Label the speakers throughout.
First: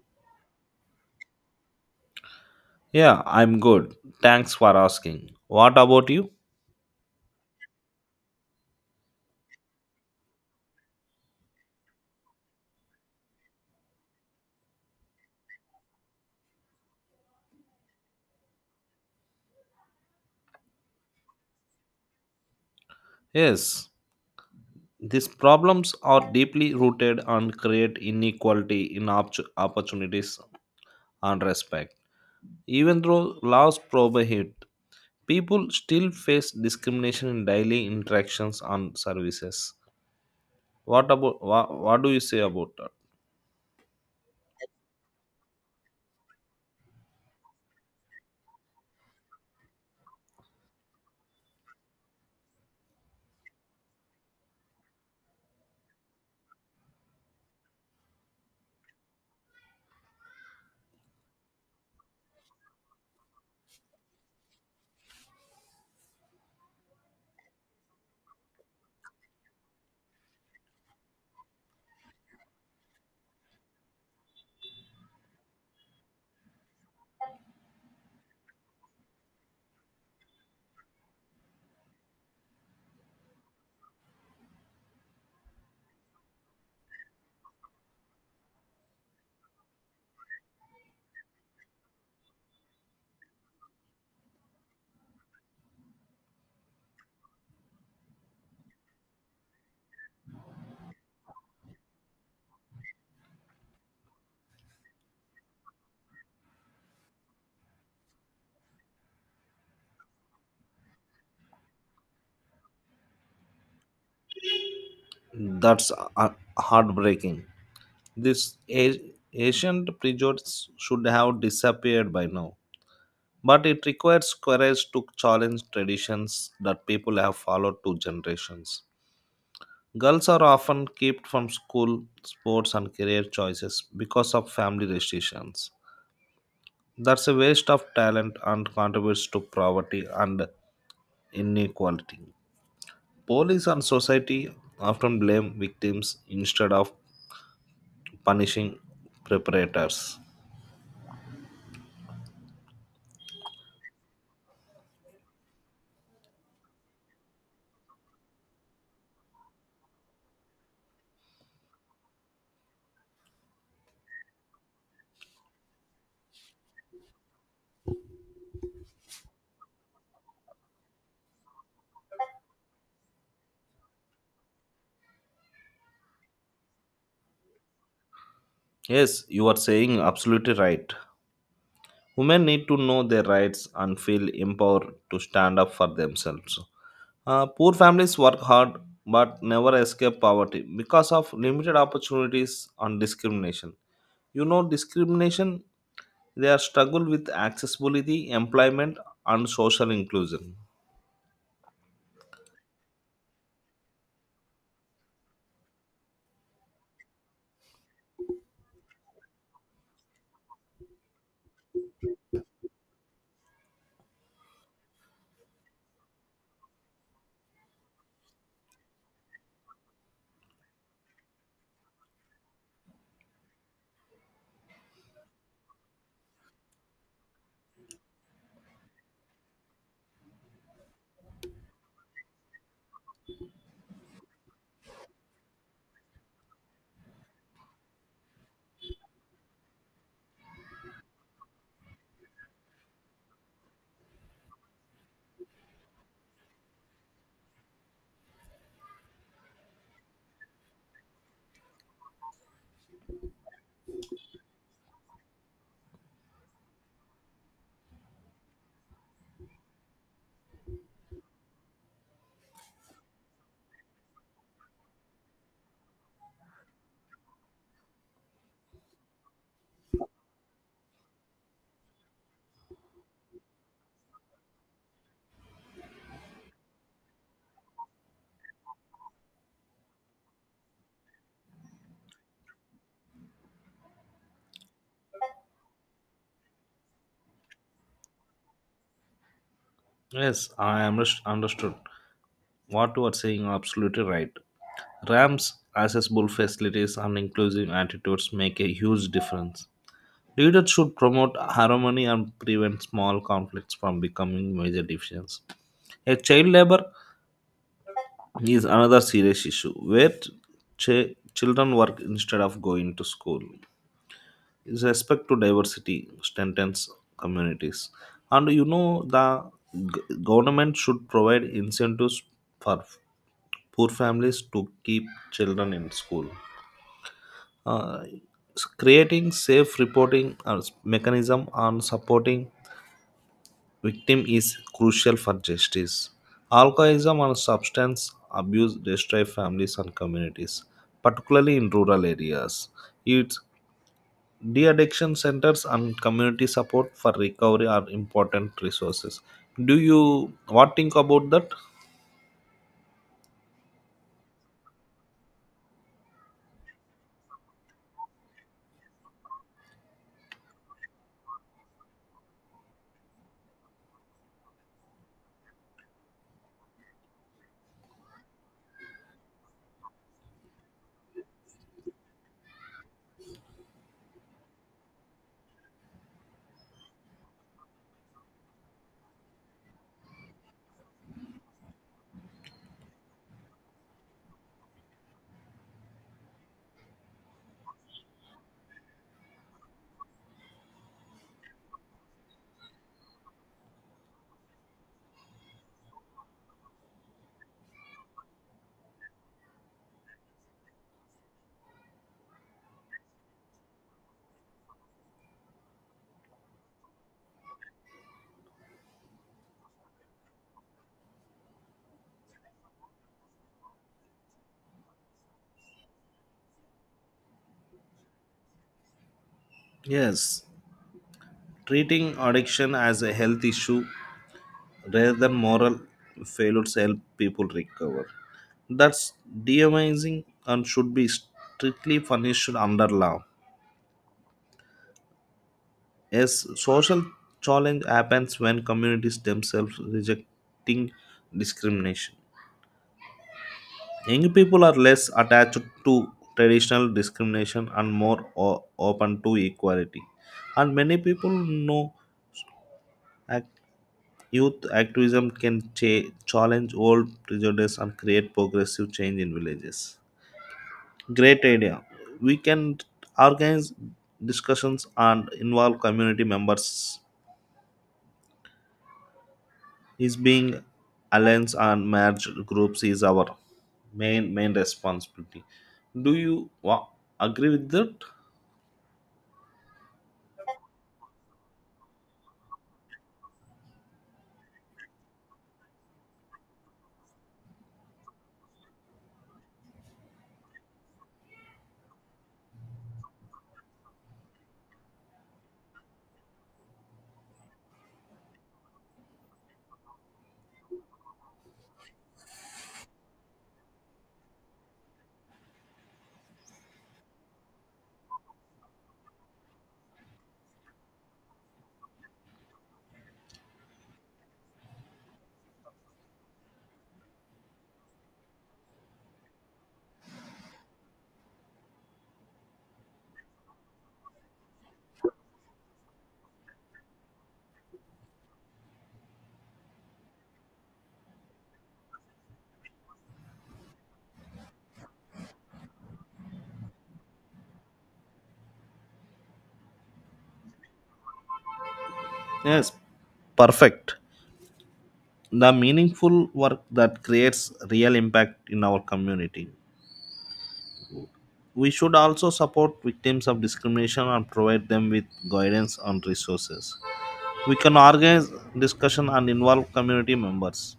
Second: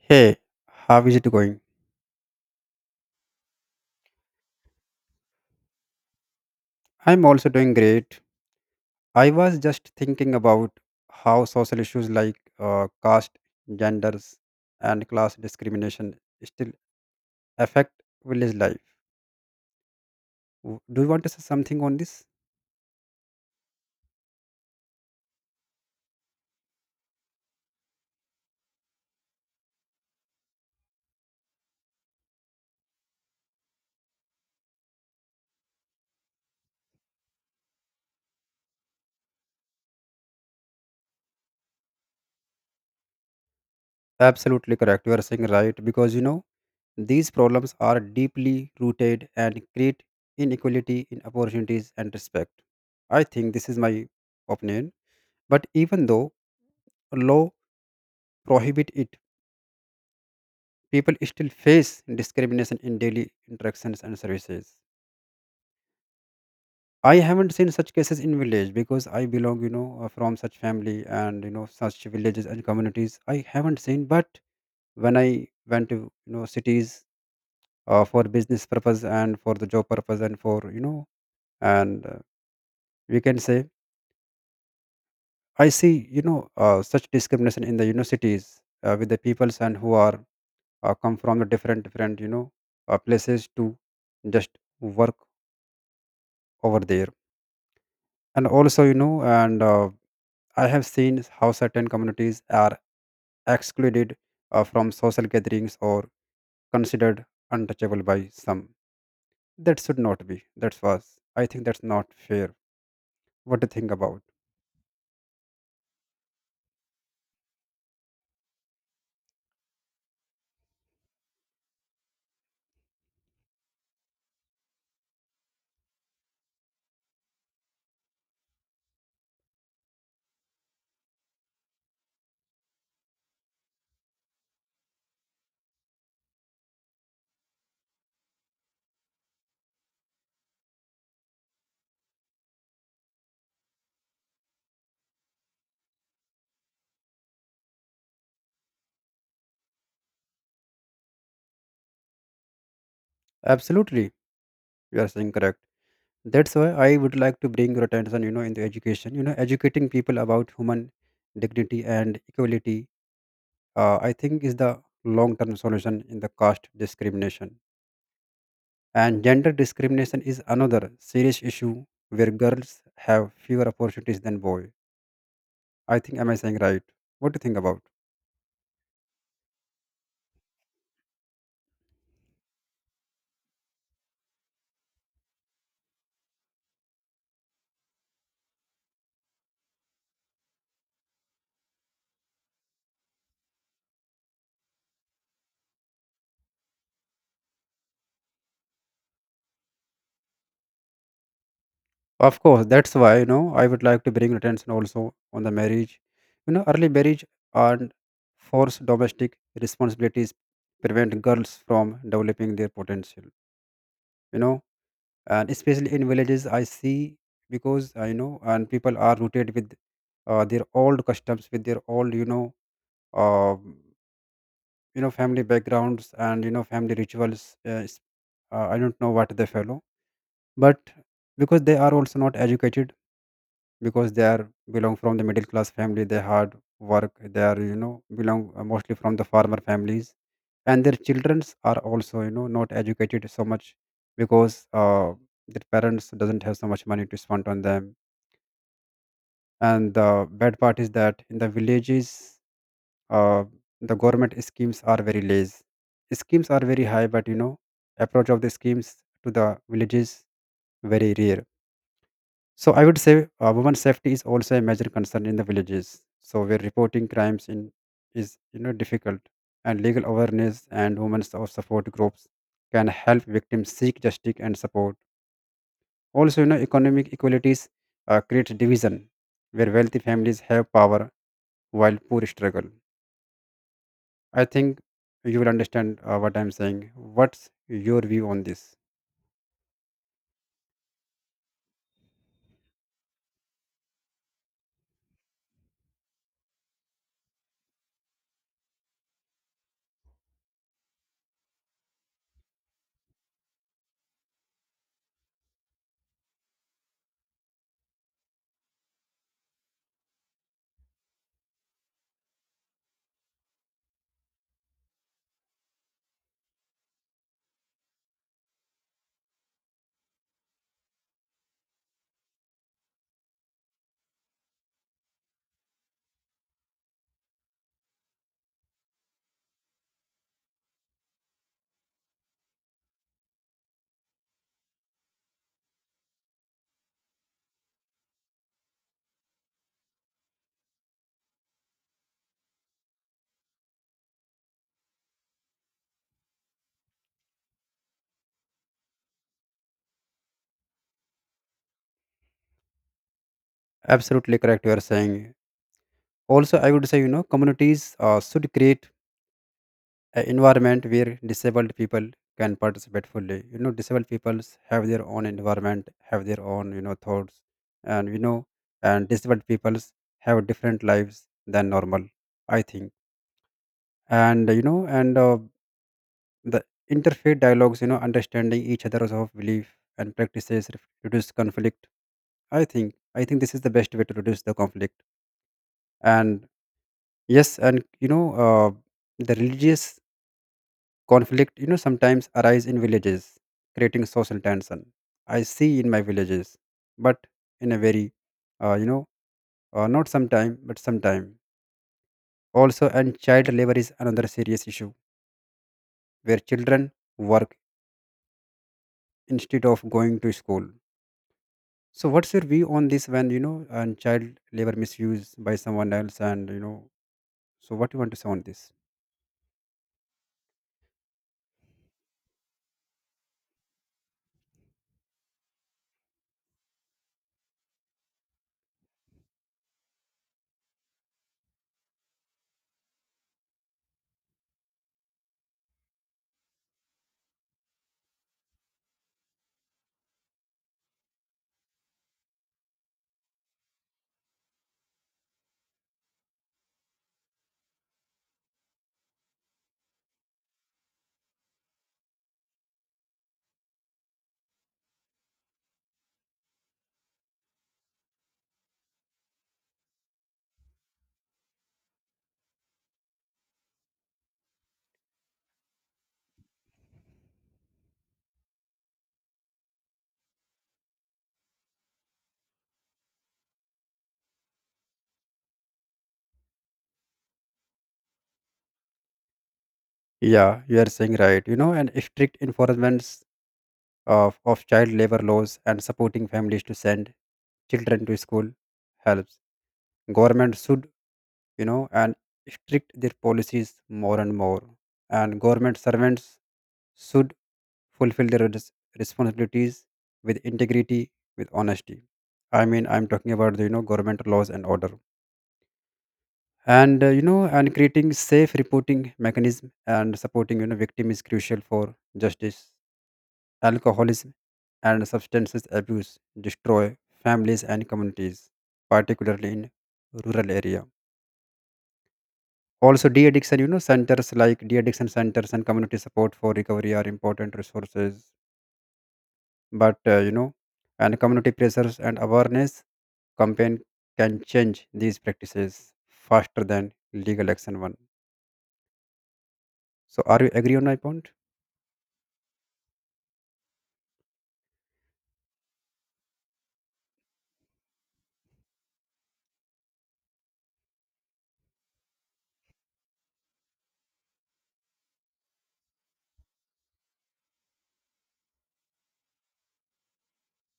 Speaker 1: Hey, how is it going?
Speaker 2: Yeah, I'm good. Thanks for asking. What about you?
Speaker 1: I'm also doing great. I was just thinking about how social issues like caste, genders, and class discrimination still affect village life. Do you want to say something on this?
Speaker 2: Yes, these problems are deeply rooted and create inequality in opportunities and respect. Even though laws prohibit, people still face discrimination in daily interactions and services. What about what do you say about that?
Speaker 1: Absolutely correct. You are saying right because these problems are deeply rooted and create inequality in opportunities and respect. I think this is my opinion. But even though law prohibit it, people still face discrimination in daily interactions and services. I haven't seen such cases in village because I belong, from such family and such villages and communities. I haven't seen, but when I went to, cities, for business purpose and for the job purpose and for and we can say, I see, such discrimination in the, cities, with the peoples and who are come from the different places to just work over there. And also, and I have seen how certain communities are excluded, from social gatherings or considered untouchable by some. That should not be. That's was I think that's not fair. What do you think about?
Speaker 2: That's heartbreaking. This ancient prejudice should have disappeared by now, but it requires courage to challenge traditions that people have followed two generations. Girls are often kept from school, sports, and career choices because of family restrictions. That's a waste of talent and contributes to poverty and inequality. Police and society often blame victims instead of punishing perpetrators.
Speaker 1: Absolutely, you are saying correct. That's why I would like to bring your attention, into education, educating people about human dignity and equality. I think is the long term solution in the caste discrimination. And gender discrimination is another serious issue where girls have fewer opportunities than boys. I think, am I saying right? What do you think about?
Speaker 2: Yes, you are saying absolutely right. Women need to know their rights and feel empowered to stand up for themselves. Poor families work hard but never escape poverty because of limited opportunities and discrimination. You know, discrimination, they are struggle with accessibility, employment, and social inclusion.
Speaker 1: Of course, that's why, I would like to bring attention also on the marriage. You know, early marriage and forced domestic responsibilities prevent girls from developing their potential, you know, and especially in villages, I see, because I know, and people are rooted with their old customs, with their old, uh, family backgrounds and family rituals I don't know what they follow. But because they are also not educated, because they are belong from the middle class family, they hard work, they are belong mostly from the farmer families, and their childrens are also not educated so much, because uh, their parents doesn't have so much money to spend on them. And the bad part is that in the villages, uh, the government schemes are very less. Schemes are very high, but approach of the schemes to the villages very rare. So I would say, women's safety is also a major concern in the villages. So where reporting crimes in is difficult, and legal awareness and women's or support groups can help victims seek justice and support. Also, you know, economic equalities create division where wealthy families have power while poor struggle. I think you will understand, what I'm saying. What's your view on this?
Speaker 2: Yes, I am understood. What you are saying absolutely right. Ram's accessible facilities and inclusive attitudes make a huge difference. Leaders should promote harmony and prevent small conflicts from becoming major divisions. A child labor is another serious issue where children work instead of going to school. With respect to diversity strengthens communities. And you know, the government should provide incentives for poor families to keep children in school. Uh, Creating safe reporting mechanism and supporting victim is crucial for justice. Alcoholism and substance abuse destroy families and communities, particularly in rural areas. Its de addiction centers and community support for recovery are important resources. Do you what think about that?
Speaker 1: Absolutely correct, you are saying. Also, I would say, communities should create an environment where disabled people can participate fully. You know, disabled peoples have their own environment, have their own, thoughts, and you know, and disabled peoples have different lives than normal. I think, and you know, and the interfaith dialogues, you know, understanding each other's of belief and practices reduce conflict. I think this is the best way to reduce the conflict. And yes, the religious conflict, you know, sometimes arise in villages, creating social tension. I see in my villages, but in a very, uh, you know, not sometime, but sometime. Also, and child labor is another serious issue where children work instead of going to school. So, what's your view on this, when you know and child labor misuse by someone else? And you know, so what do you want to say on this?
Speaker 2: Yes, treating addiction as a health issue rather than moral failures help people recover. That's demonizing and should be strictly punished under law. Yes, social challenge happens when communities themselves rejecting discrimination. Young people are less attached to traditional discrimination and more open to equality. And many people know act- youth activism can challenge old prejudice and create progressive change in villages. Great idea. We can organize discussions and involve community members is being alliance and merge groups is our main responsibility. Do you wa- Agree with that?
Speaker 1: Yeah, you are saying right. You know, and strict enforcements of child labor laws and supporting families to send children to school helps. Government should, you know, and strict their policies more and more. And government servants should fulfill their responsibilities with integrity, with honesty. I mean, I'm talking about the, government laws and order. And, creating safe reporting mechanism and supporting, victim is crucial for justice. Alcoholism and substances abuse destroy families and communities, particularly in rural area. Also, de-addiction, centers like de-addiction centers and community support for recovery are important resources. But you know, and community pressures and awareness campaign can change these practices faster than legal action one. So, are you agree on my point?
Speaker 2: Yes, perfect. The meaningful work that creates real impact in our community. We should also support victims of discrimination and provide them with guidance and resources. We can organize discussion and involve community members.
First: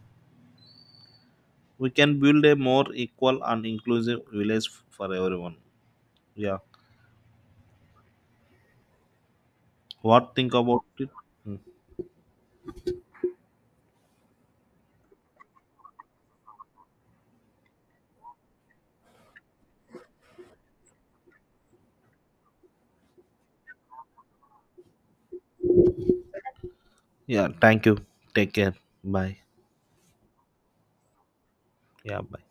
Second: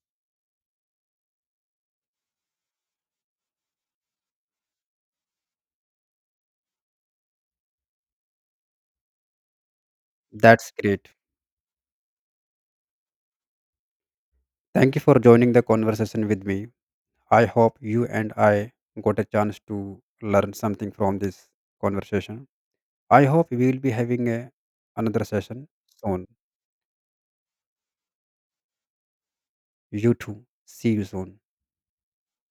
Speaker 2: We can build a more equal and inclusive village for everyone. Yeah. What think
Speaker 1: That's
Speaker 2: about it?
Speaker 1: great. Thank you for joining the conversation with me. I hope you and I got a chance to learn something from this conversation. I hope we will be having a, another session soon.
Speaker 2: Yeah, thank you. Take care. Bye.
Speaker 1: You too. See you soon.
Speaker 2: Yeah, bye.